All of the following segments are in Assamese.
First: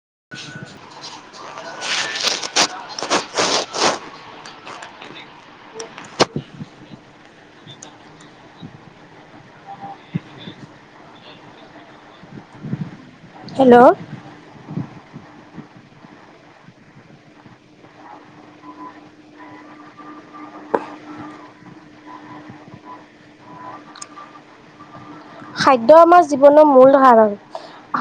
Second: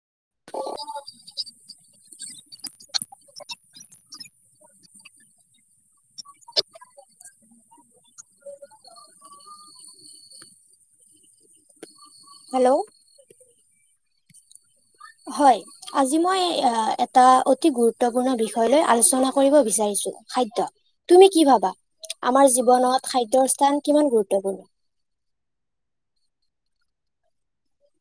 [unintelligible] হেল্ল' হেল্ল' হয়। আজি মই আহ এটা অতি গুৰুত্বপূৰ্ণ বিষয় লৈ আলোচনা কৰিব বিচাৰিছোঁ, খাদ্য। তুমি কি ভাবা, আমাৰ জীৱনত খাদ্যৰ স্থান কিমান গুৰুত্বপূৰ্ণ? খাদ্য আমাৰ জীৱনৰ মূল ধাৰণ,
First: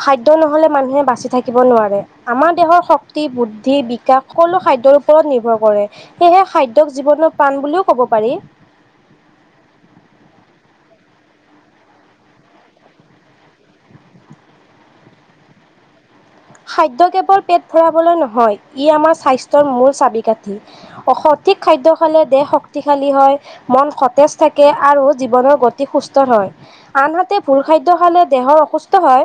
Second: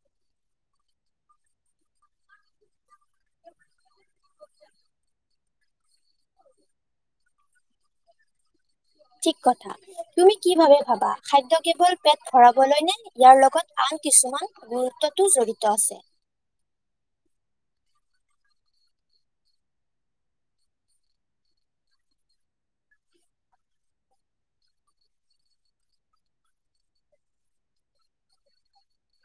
খাদ্য নহ'লে মানুহে বাচি থাকিব নোৱাৰে। আমাৰ দেহৰ শক্তি, বুদ্ধি, বিকাশ সকলো খাদ্যৰ ওপৰত নিৰ্ভৰ কৰে। সেয়েহে খাদ্যক জীৱনৰ প্ৰাণ বুলিও ক'ব। ঠিক কথা। তুমি কি ভাবে ভাবা খাদ্য কেৱল পেট ভৰাবলৈ নে ইয়াৰ লগত আন কিছুমান গুৰুত্বতো জড়িত আছে। খাদ্য কেৱল পেট ভৰাবলৈ নহয় ই আমাৰ স্বাস্থ্যৰ মূল চাবি-কাঠি। অ' সঠিক খাদ্য খালে দেহ শক্তিশালী হয়। মন সতেজ থাকে আৰু জীৱনৰ গতি সুস্থ হয়। আনহাতে ভুল খাদ্য খালে দেহৰ অসুস্থ হয়।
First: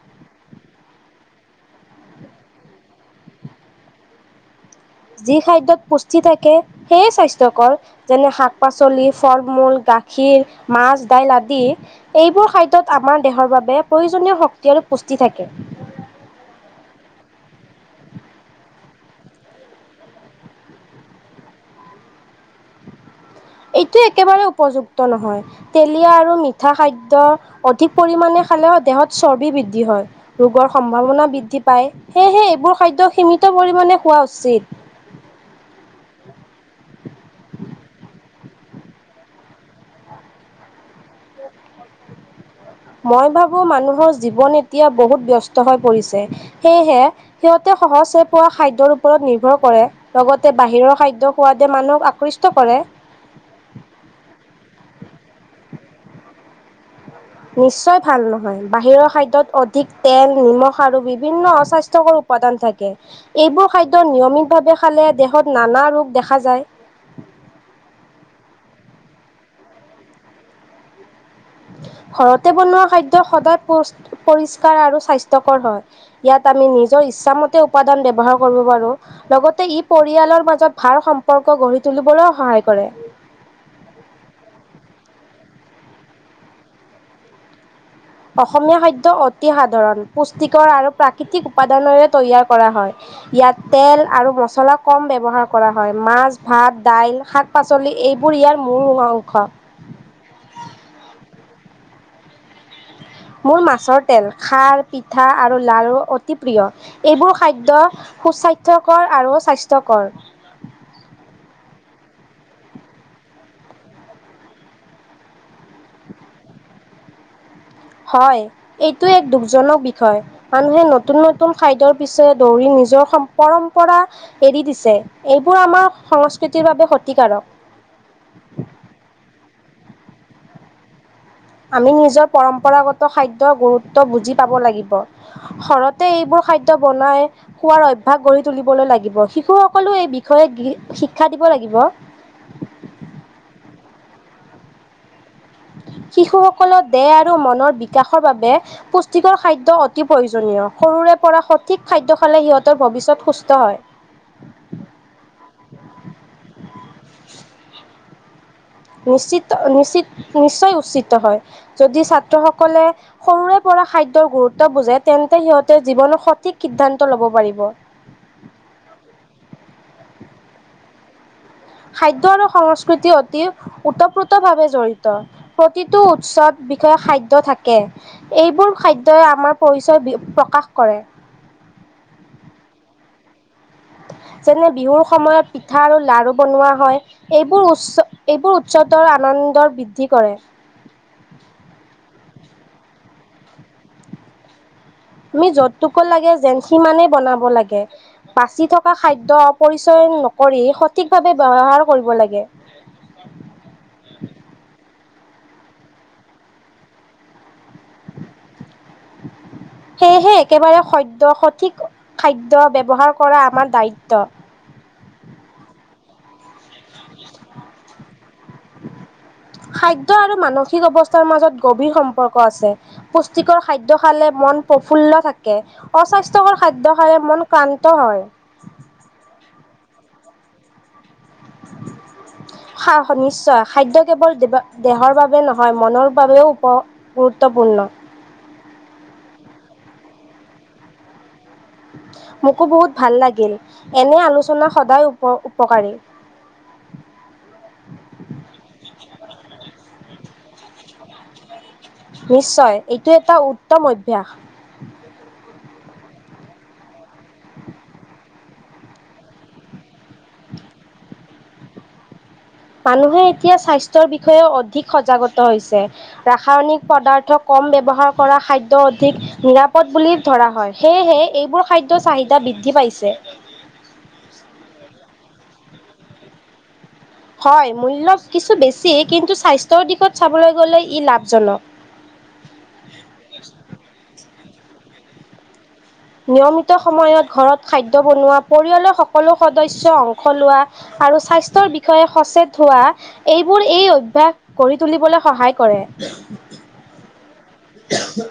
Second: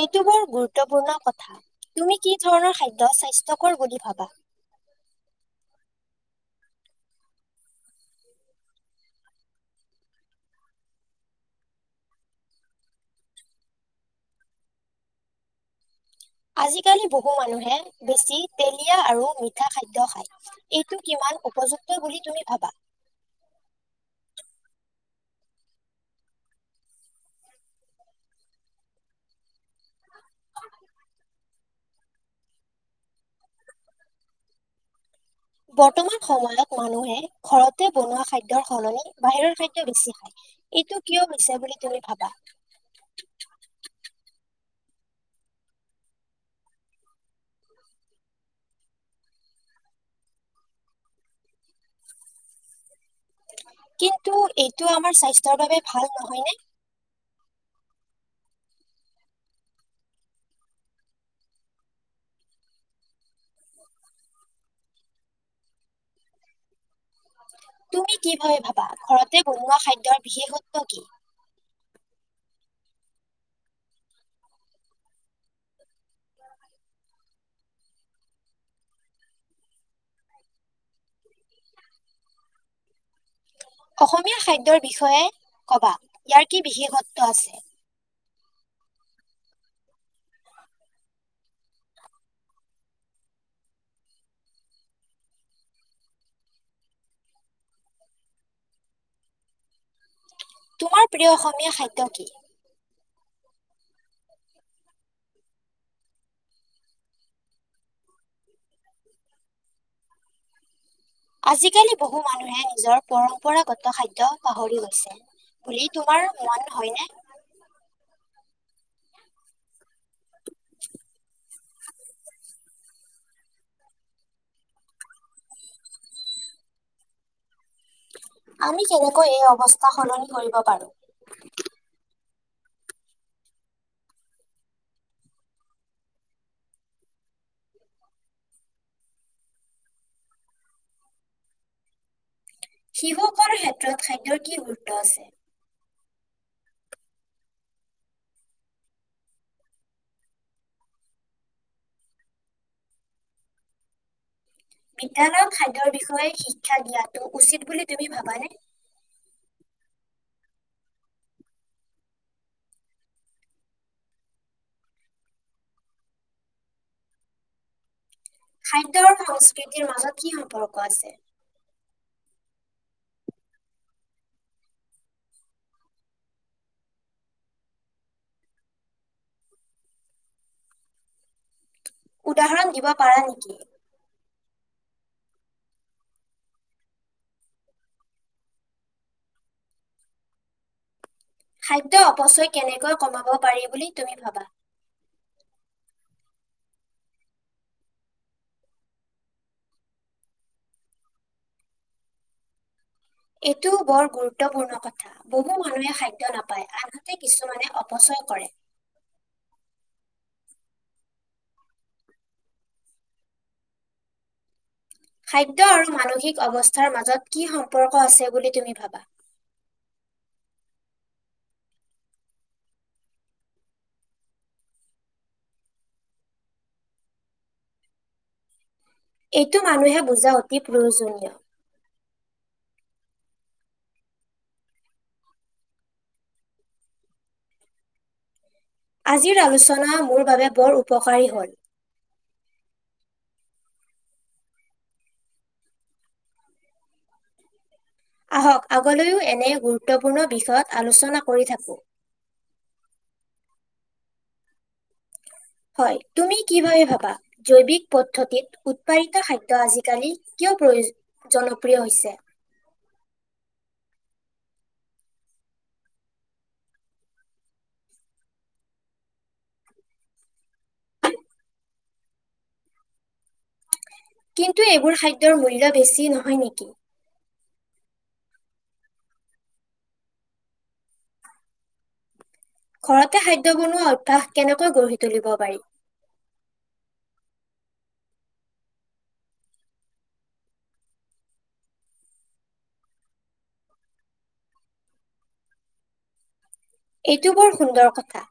এইটো বৰ গুৰুত্বপূৰ্ণ কথা, তুমি কি ধৰণৰ খাদ্য স্বাস্থ্যকৰ বুলি ভাবা? যি খাদ্যত পুষ্টি থাকে সেইয়ে স্বাস্থ্যকৰ। যেনে শাক-পাচলি, ফল-মূল, গাখীৰ, মাছ, দাইল আদি এইবোৰ খাদ্যত আমাৰ দেহৰ বাবে প্ৰয়োজনীয় শক্তি আৰু পুষ্টি থাকে। আজিকালি বহু মানুহে বেছি তেলীয়া আৰু মিঠা খাদ্য খায়। এইটো কিমান উপযুক্ত বুলি তুমি ভাবা? এইটো একেবাৰে উপযুক্ত নহয়। তেলীয়া আৰু মিঠা খাদ্য অধিক পৰিমাণে খালেয়ো দেহত চৰ্বি বৃদ্ধি হয়। ৰোগৰ সম্ভাৱনা বৃদ্ধি পায়, সেয়েহে এইবোৰ খাদ্য সীমিত পৰিমাণে খোৱা উচিত। বৰ্তমান সময়ত মানুহে ঘৰতে বনোৱা খাদ্যৰ সলনি বাহিৰৰ খাদ্য বেছি খায়। এইটো কিয় হৈছে বুলি তুমি ভাবা? মই ভাবোঁ মানুহৰ জীৱন এতিয়া বহুত ব্যস্ত হৈ পৰিছে, সেয়েহে সিহঁতে সহজ হৈ পোৱা খাদ্যৰ ওপৰত নিৰ্ভৰ কৰে। লগতে বাহিৰৰ খাদ্য সোৱাদে মানুহক আকৃষ্ট কৰে। কিন্তু এইটো আমাৰ স্বাস্থ্যৰ বাবে ভাল নহয় নে? নিশ্চয় ভাল নহয়, বাহিৰৰ খাদ্যত অধিক তেল, নিমখ আৰু বিভিন্ন অস্বাস্থ্যকৰ উপৎাদান থাকে, এইবোৰ খাদ্য নিয়মিতভাৱে খালে দেহত নানা ৰোগ দেখা যায়। তুমি কি ভাবে ভাবা ঘৰতে বনোৱা খাদ্যৰ বিশেষত্ব কি? ঘৰতে বনোৱা খাদ্য সদায় পষ-পৰিষ্কাৰ আৰু স্বাস্থ্যকৰ হয়। ইয়াত আমি নিজৰ ইচ্ছামতে উপাদান ব্যৱহাৰ কৰিব পাৰোঁ। লগতে ই পৰিয়ালৰ মাজত ভাল সম্পৰ্ক গঢ়ি তুলিবলৈয়ো সহায় কৰে। অসমীয়া খাদ্যৰ বিষয়ে কবা, ইয়াৰ কি বিশেষত্ব আছে? অসমীয়া খাদ্য অতি সাধাৰণ। পুষ্টিকৰ আৰু প্ৰাকৃতিক উপাদানেৰে তৈয়াৰ কৰা হয়। ইয়াত তেল আৰু মছলা কম ব্যৱহাৰ কৰা হয়। মাছ, ভাত, দাইল শাক পাচলি এইবোৰ ইয়াৰ মূল [unintelligible] অংশ। তোমাৰ প্ৰিয় অসমীয়া খাদ্য কি? মোৰ মাছৰ তেল, খাৰ, পিঠা আৰু লাৰু অতি প্ৰিয়। এইবোৰ খাদ্য সুস্বাস্থ্যকৰ আৰু স্বাস্থ্যকৰ। আজিকালি বহু মানুহে নিজৰ পৰম্পৰাগত খাদ্য পাহৰি গৈছে। বুলি তোমাৰ মন হয়নে? হয়, এইটো এক দুখজনক বিষয়। মানুহে নতুন নতুন খাইদৰ পিছত দৌৰি নিজৰ হম পৰম্পৰা এৰি দিছে, এইবোৰ আমাৰ সংস্কৃতিৰ বাবে ক্ষতিকাৰক। আমি কেনেকৈ এই অৱস্থা সলনি কৰিব পাৰো? আমি নিজৰ পৰম্পৰাগত খাদ্যৰ গুৰুত্ব বুজি পাব লাগিব। ঘৰতে এইবোৰ খাদ্য বনাই খোৱাৰ অভ্যাস গঢ়ি তুলিবলৈ লাগিব, শিশুসকলো এই বিষয়ে গি শিক্ষা দিব লাগিব। শিশুসকলৰ ক্ষেত্ৰত খাদ্যৰ কি গুৰুত্ব আছে? শিশুসকলৰ দেহ আৰু মনৰ বিকাশৰ বাবে পুষ্টিকৰ খাদ্য অতি প্ৰয়োজনীয়, সৰুৰে পৰা সঠিক খাদ্য খালে সিহঁতৰ ভৱিষ্যত সুস্থ হয়। বিদ্যালয়ত খাদ্যৰ বিষয়ে শিক্ষা দিয়াটো উচিত বুলি তুমি ভাবানে? নিশ্চিত, নিশ্চিত, নিশ্চয় উচিত হয়, যদি ছাত্ৰ সকলে সৰুৰে পৰা খাদ্যৰ গুৰুত্ব বুজে তেন্তে সিহঁতে জীৱন সঠিক সিদ্ধান্ত ল'ব পাৰিব। খাদ্য আৰু সংস্কৃতিৰ মাজত কি সম্পৰ্ক আছে? খাদ্য আৰু সংস্কৃতি অতি ওতঃপ্ৰোতভাৱে জড়িত। প্ৰতিটো উৎসৱ বিষয়ে খাদ্য থাকে। এইবোৰ খাদ্যই আমাৰ পৰিচয় বি প্ৰকাশ কৰে। উদাহৰণ দিব পাৰা নেকি? যেনে বিহুৰ সময়ত পিঠা আৰু লাৰু বনোৱা হয়। এইবোৰ উচ্চ, এইবোৰ উৎচৱ [unintelligible] আনন্দৰ বৃদ্ধি কৰে। খাদ্য অপচয় কেনেকৈ কমাব পাৰি বুলি তুমি ভাবা? তুমি য'তটোকো লাগে যেন সিমানে বনাব লাগে। বাচি থকা খাদ্য অপৰিচয় নকৰি সঠিকভাৱে ব্যৱহাৰ কৰিব লাগে। এইটো বৰ গুৰুত্বপূৰ্ণ কথা। বহু মানুহে খাদ্য নাপায়, আনহাতে কিছুমানে অপচয় কৰে। সেয়েহে একেবাৰে সদ্য, সঠিক খাদ্য ব্যৱহাৰ কৰা আমাৰ দায়িত্ব। খাদ্য আৰু মানসিক অৱস্থাৰ মাজত কি সম্পৰ্ক আছে বুলি তুমি ভাবা? খাদ্য আৰু মানসিক অৱস্থাৰ মাজত গভীৰ সম্পৰ্ক আছে। পুষ্টিকৰ খাদ্য খালে মন প্ৰফুল্ল থাকে। অস্বাস্থ্যকৰ খাদ্য খালে মন ক্লান্ত হয়। এইটো মানুহে বুজা অতি প্ৰয়োজনীয়। সা নিশ্চয়, খাদ্য কেৱল দে-দে-দেহৰ বাবে নহয় মনৰ বাবেও উপ গুৰুত্বপূৰ্ণ। আজিৰ আলোচনা মোৰ বাবে বৰ উপকাৰী হ'ল। মোকো বহুত ভাল লাগিল। এনে আলোচনা সদায় উপ উপকাৰী। আহক আগলৈও এনে গুৰুত্বপূৰ্ণ বিষয়ত, আলোচনা কৰি থাকো। নিশ্চয়, এইটো এটা উত্তম অভ্যয়াস। হয় তুমি কি ভাবে ভাবা? জৈৱিক পদ্ধতিত উৎপাদিত খাদ্য আজিকালি কিয় প্ৰয়ো [inaudible] জনপ্ৰিয় হৈছে? মানুহে এতিয়া স্বাস্থ্যৰ বিষয়েও অধিক সজাগতা হৈছে। ৰাসায়নিক পদাৰ্থ কম বয্ৱহাৰ কৰা খাদ্য অধিক নিৰাপদ বুলি ধৰা হয়, সেয়েহে এইবোৰ খাদ্যৰ চাহিদা বৃদ্ধি পাইছে। কিন্তু এইবোৰ খাদ্যৰ মূল্য বেছি নহয় নেকি? হয়, মূল্য কিছু বেছি কিন্তু স্বাস্থ্যৰ দিশত চাবলৈ গ'লে ই লাভজনক। ঘৰতে খাদ্য বনোৱা অভ্যাস কেনেকৈ গঢ়ি তুলিব পাৰি? নিয়মিত সময়ত ঘৰত খাদ্য বনোৱা, পৰিয়ালৰ সকলো সদস্য় অংশ লোৱা আৰু স্বাস্থ্যৰ বিষয়ে সচেত হোৱা এইবোৰ এই অইভ্যাক গঢ়ি তুলিবলৈ সহায় কৰে। এইটো বৰ সুন্দৰ কথা।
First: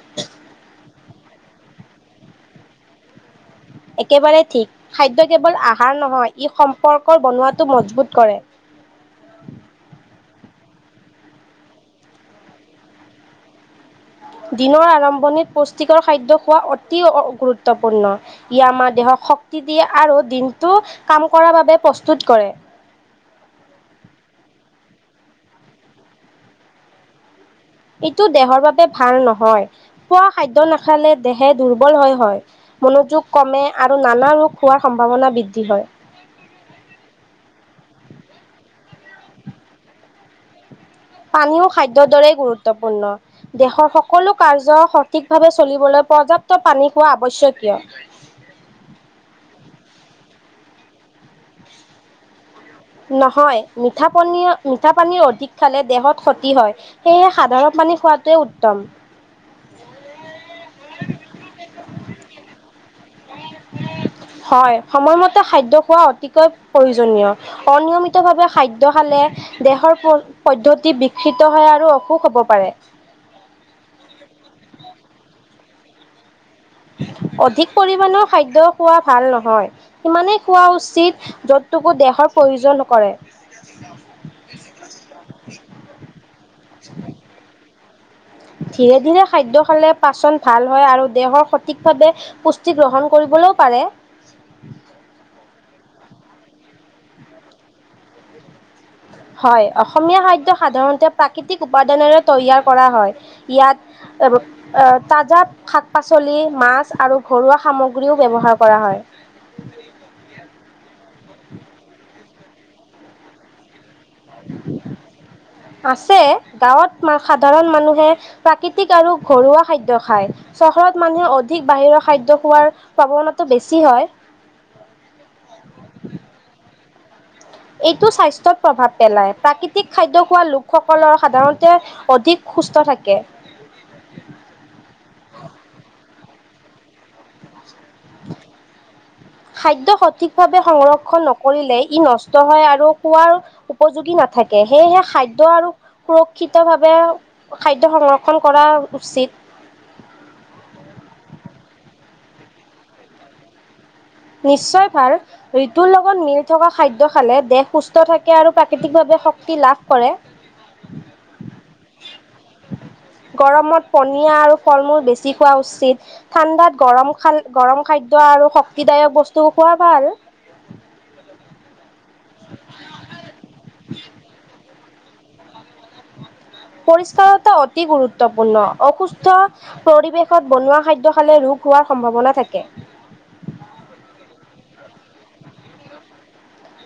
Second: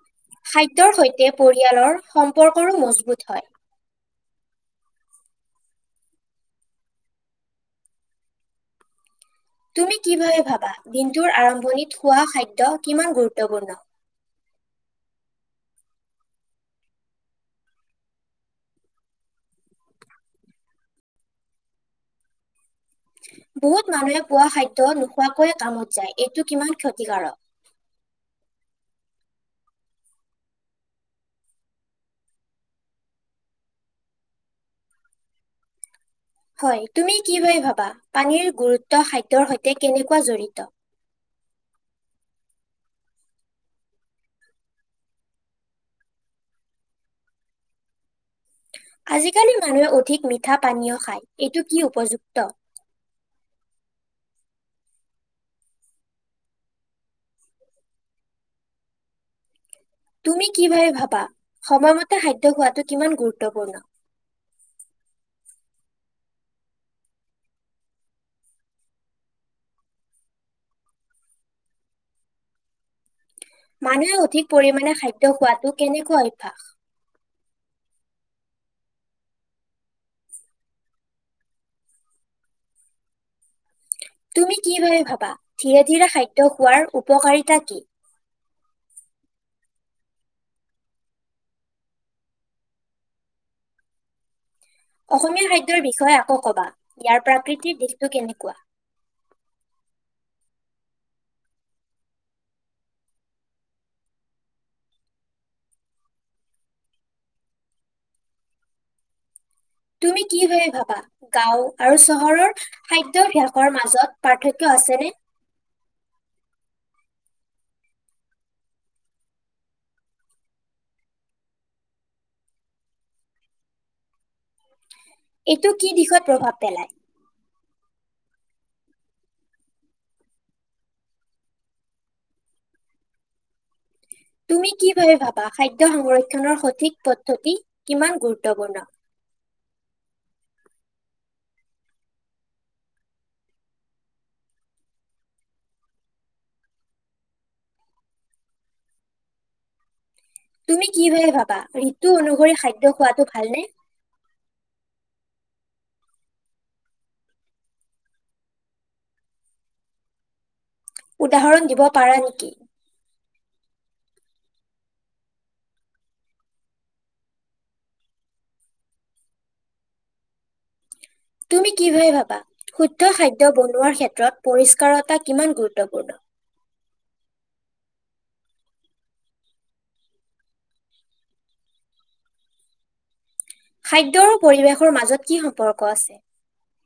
খাদ্যৰ সৈতে পৰিয়ালৰ সম্পৰ্কৰো মজবুত হয়। একেবাৰে ঠিক। খাদ্য কেৱল আহাৰ নহয়, ই সম্পৰ্কৰ বনোৱাটো মজবুত কৰে। তুমি কি ভাবে ভাবা, দিনটোৰ আৰম্ভণিত খোৱা খাদ্য কিমান গুৰুত্বপূৰ্ণ? দিনৰ আৰম্ভণিত পুষ্টিকৰ খাদ্য খোৱা অতি গুৰুত্বপূৰ্ণ। ইয়ে আমাৰ দেহক শক্তি দিয়ে আৰু দিনটো কাম কৰাৰ বাবে প্ৰস্তুত কৰে। বহুত মানুহে পোৱা খাদ্য নোখোৱাকৈয়ে কামত যায়, এইটো কিমান ক্ষতিকাৰক? ইটো দেহৰ বাবে ভাল নহয়। খোৱা খাদ্য নাখালে দেহে দুৰ্বল হয় হয়। মনোযোগ কমে আৰু নানা ৰোগ হোৱাৰ সম্ভাৱনা বৃদ্ধি হয়। হয়, তুমি কি [unintelligible] ভাবা, পানীৰ গুৰুত্ব খাদ্যৰ সৈতে কেনেকুৱা জড়িত? পানীও খাদ্যৰ দৰেই গুৰুত্বপূৰ্ণ। দেশৰ সকলো কাৰ্য সঠিকভাৱে চলিবলৈ পৰ্যাপ্ত পানী খোৱা আৱশ্যকীয়। আজিকালি মানুহে অধিক মিঠা পানীয় খায়, এইটো কি উপযুক্ত? নহয়, মিঠা পনী, মিঠা পানী অধিক খালে দেহত ক্ষতি হয়। সেয়েহে সাধাৰণ পানী খোৱাটোৱে উত্তম। তুমি কি ভাবে ভাবা, সময়মতে খাদ্য খোৱটো কিমান গুৰুত্বপূৰ্ণ? হয়, সময়মতে খাদ্য খোৱা অতিকৈ প্ৰয়োজনীয়। অনিয়মিতভাৱে খাদ্য খালে দেহৰ পদ্ধতি বিকিত হয় আৰু অসুখ হব পাৰে। মানুহে অধিক পৰিমমানে খাদ্য খোৱাটো কেনেকুৱা অভ্যাস? অধিক পৰিমাণেউ খাদ্য খোৱা ভাল নহয়। সিমানেইে খোৱা উচিত যতটকো দেহৰ প্ৰয়োজন কৰে। তুমি কি ভাবে ভাবা, ধীৰে-ধীৰে খাদ্য খোৱাৰ উপকাৰিতা কি? ধীৰে-ধীৰে খাদ্য খালে পাচন ভাল হয় আৰু দেহৰ সঠিকভাৱে পুষ্টি গ্ৰহণ কৰিবলৈও পাৰে। অসমীয়া খাদ্যৰ বিষয়ে আকৌ কবা, ইয়াৰ প্ৰাকৃতিৰ দিশটো কেনেকুৱা? হয়, অসমীয়া খাদ্য সাধাৰণতে প্ৰাকৃতিক উপাদানেৰে তৈয়াৰ কৰা হয়। ইয়াত [unintelligible] তাজা শাক পাচলি, মাছ আৰু ঘৰুৱা সামগ্ৰীও ব্যৱহাৰ কৰা হয়। তুমি কি ভাবে ভাবা, গাঁও আৰু চহৰৰ খাদ্যাভাসৰ মাজত পাঠক্য আছেনে? আছে, গাঁৱত মা সাধাৰণ মানুহে প্ৰাকৃতিক আৰু ঘৰুৱা খাদ্য খায়। চহৰত মানুহে অধিক বাহিৰৰ খাদ্য খোৱাৰ প্ৰাৱনাটো বেছি হয় এইটো কি দিশত প্ৰভাৱ পেলায়? এইটো স্বাস্থ্যত প্ৰভাৱ পেলায় প্ৰাকৃতিক খাদ্য খোৱা লোকসকলৰ সাধাৰণতে অধিক সুস্থ থাকে তুমি কি ভাবে ভাবা খাদ্য সংৰক্ষণৰ সঠিক পদ্ধতি কিমান গুৰুত্বপূৰ্ণ? খাদ্য সঠিকভাৱে সংৰক্ষণ নকৰিলে ই নষ্ট হয় আৰু খোৱাৰ উপযোগী নাথাকে সেয়েহে খাদ্য আৰু সুৰক্ষিত ভাৱে খাদ্য সংৰক্ষণ কৰা উচিত তুমি কি ভাবে ভাবা ঋতু অনুসৰি খাদ্য খোৱাটো ভালনে? নিশ্চয় ভাল ঋতুৰ লগত মিল থকা খাদ্য খালে দেহ সুস্থ থাকে আৰু প্ৰাকৃতিকভাৱে শক্তি লাভ কৰে উদাহৰণ দিব পাৰা নেকি? গৰমত পনীয়া আৰু ফল মূল বেছি খোৱা উচিত ঠাণ্ডাত গৰম খাল গৰম খাদ্য আৰু শক্তিদায়ক বস্তু খোৱা ভাল তুমি কি ভাবে ভাবা শুদ্ধ খাদ্য বনোৱাৰ ক্ষেত্ৰত পৰিষ্কাৰতা কিমান গুৰুত্বপূৰ্ণ? পৰিষ্কাৰতা অতি গুৰুত্বপূৰ্ণ অসুস্থ পৰিৱেশত বনোৱা খাদ্য খালে ৰোগ হোৱাৰ সম্ভাৱনা থাকে খাদ্য আৰু পৰিৱেশৰ মাজত কি সম্পৰ্ক আছে?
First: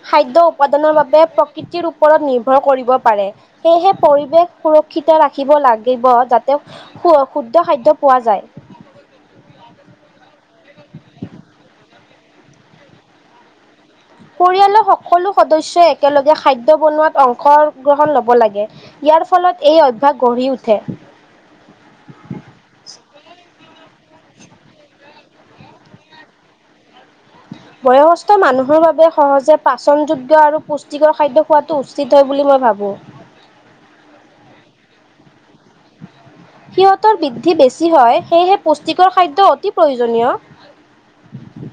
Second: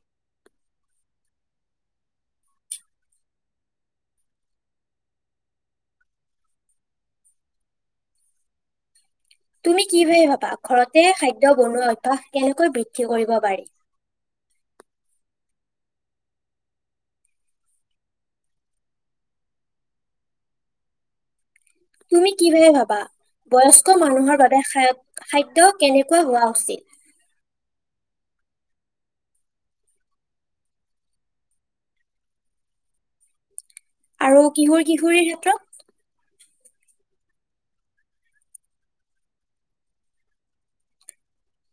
খাদ্য উপাদানৰ বাবে প্ৰকৃতিৰ ওপৰত নিৰ্ভৰ কৰিব পাৰে সেয়েহে পৰিৱেশ সুৰক্ষিত ৰাখিব লাগিব যাতে শু শুদ্ধ খাদ্য পোৱা যায় তুমি কি বুলি ভাবা ঘৰতে খাদ্য বনোৱা অভ্যাস কেনেকৈ বৃদ্ধি কৰিব পাৰি? পৰিয়ালৰ সকলো সদস্যই একেলগে খাদ্য বনোৱাত অংশগ্ৰহণ ল'ব লাগে ইয়াৰ ফলত এই অভ্যাস গঢ়ি উঠে তুমি কি ভাবে ভাবা বয়স্ক মানুহৰ বাবে খা খাদ্য কেনেকুৱা হোৱা উচিত? বয়সস্থ মানুহৰ বাবে সহজে পাচনযোগ্য আৰু পুষ্টিকৰ খাদ্য খোৱাটো উচিত হয় বুলি মই ভাবোঁ আৰু কিশোৰ কিশোৰীৰ ক্ষেত্ৰ সিহঁতৰ বৃদ্ধি বেছি হয় সেয়েহে পুষ্টিকৰ খাদ্য অতি প্ৰয়োজনীয়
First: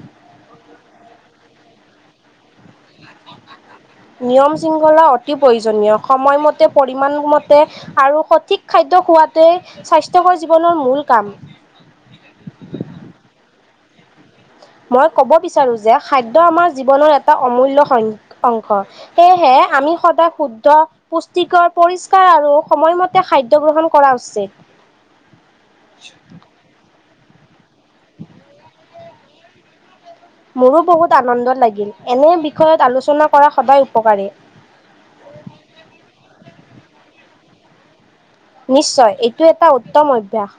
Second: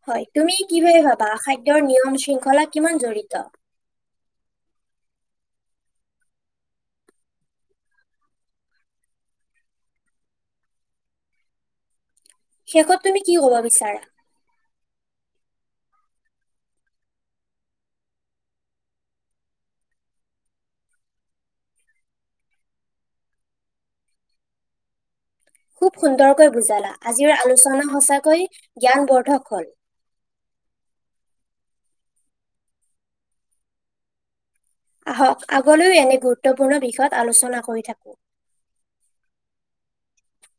হয় তুমি কি বুলি ভাবা খাদ্যৰ নিয়ম শৃংখলা কিমান জড়িত? নিয়ম শৃংখলা অতি প্ৰয়োজনীয় সময়মতে, পৰিমাণমতে আৰু সঠিক খাদ্য খোৱাটোৱে স্বাস্থ্যকৰ জীৱনৰ মূল কাম শেষত তুমি কি কব বিচাৰা মই ক'ব বিচাৰোঁ যে খাদ্য আমাৰ জীৱনৰ এটা অমূল্য সং অংশ সেয়েহে আমি সদায় শুদ্ধ পুষ্টিকৰ, পৰিষ্কাৰ আৰু সময়মতে খাদ্য গ্ৰহণ কৰা উচিত। খুব সুন্দৰকৈ বুজালা আজিৰ আলোচনা সঁচাকৈ জ্ঞান বৰ্ধক হল। মোৰো বহুত আনন্দত লাগিল এনে বিষয়ত আলোচনা কৰা সদায় উপকাৰী আহক আগলৈও এনে গুৰুত্বপূৰ্ণ বিষয়ত আলোচনা কৰি থাকো। নিশ্চয় এইটো এটা উত্তম অভ্যাস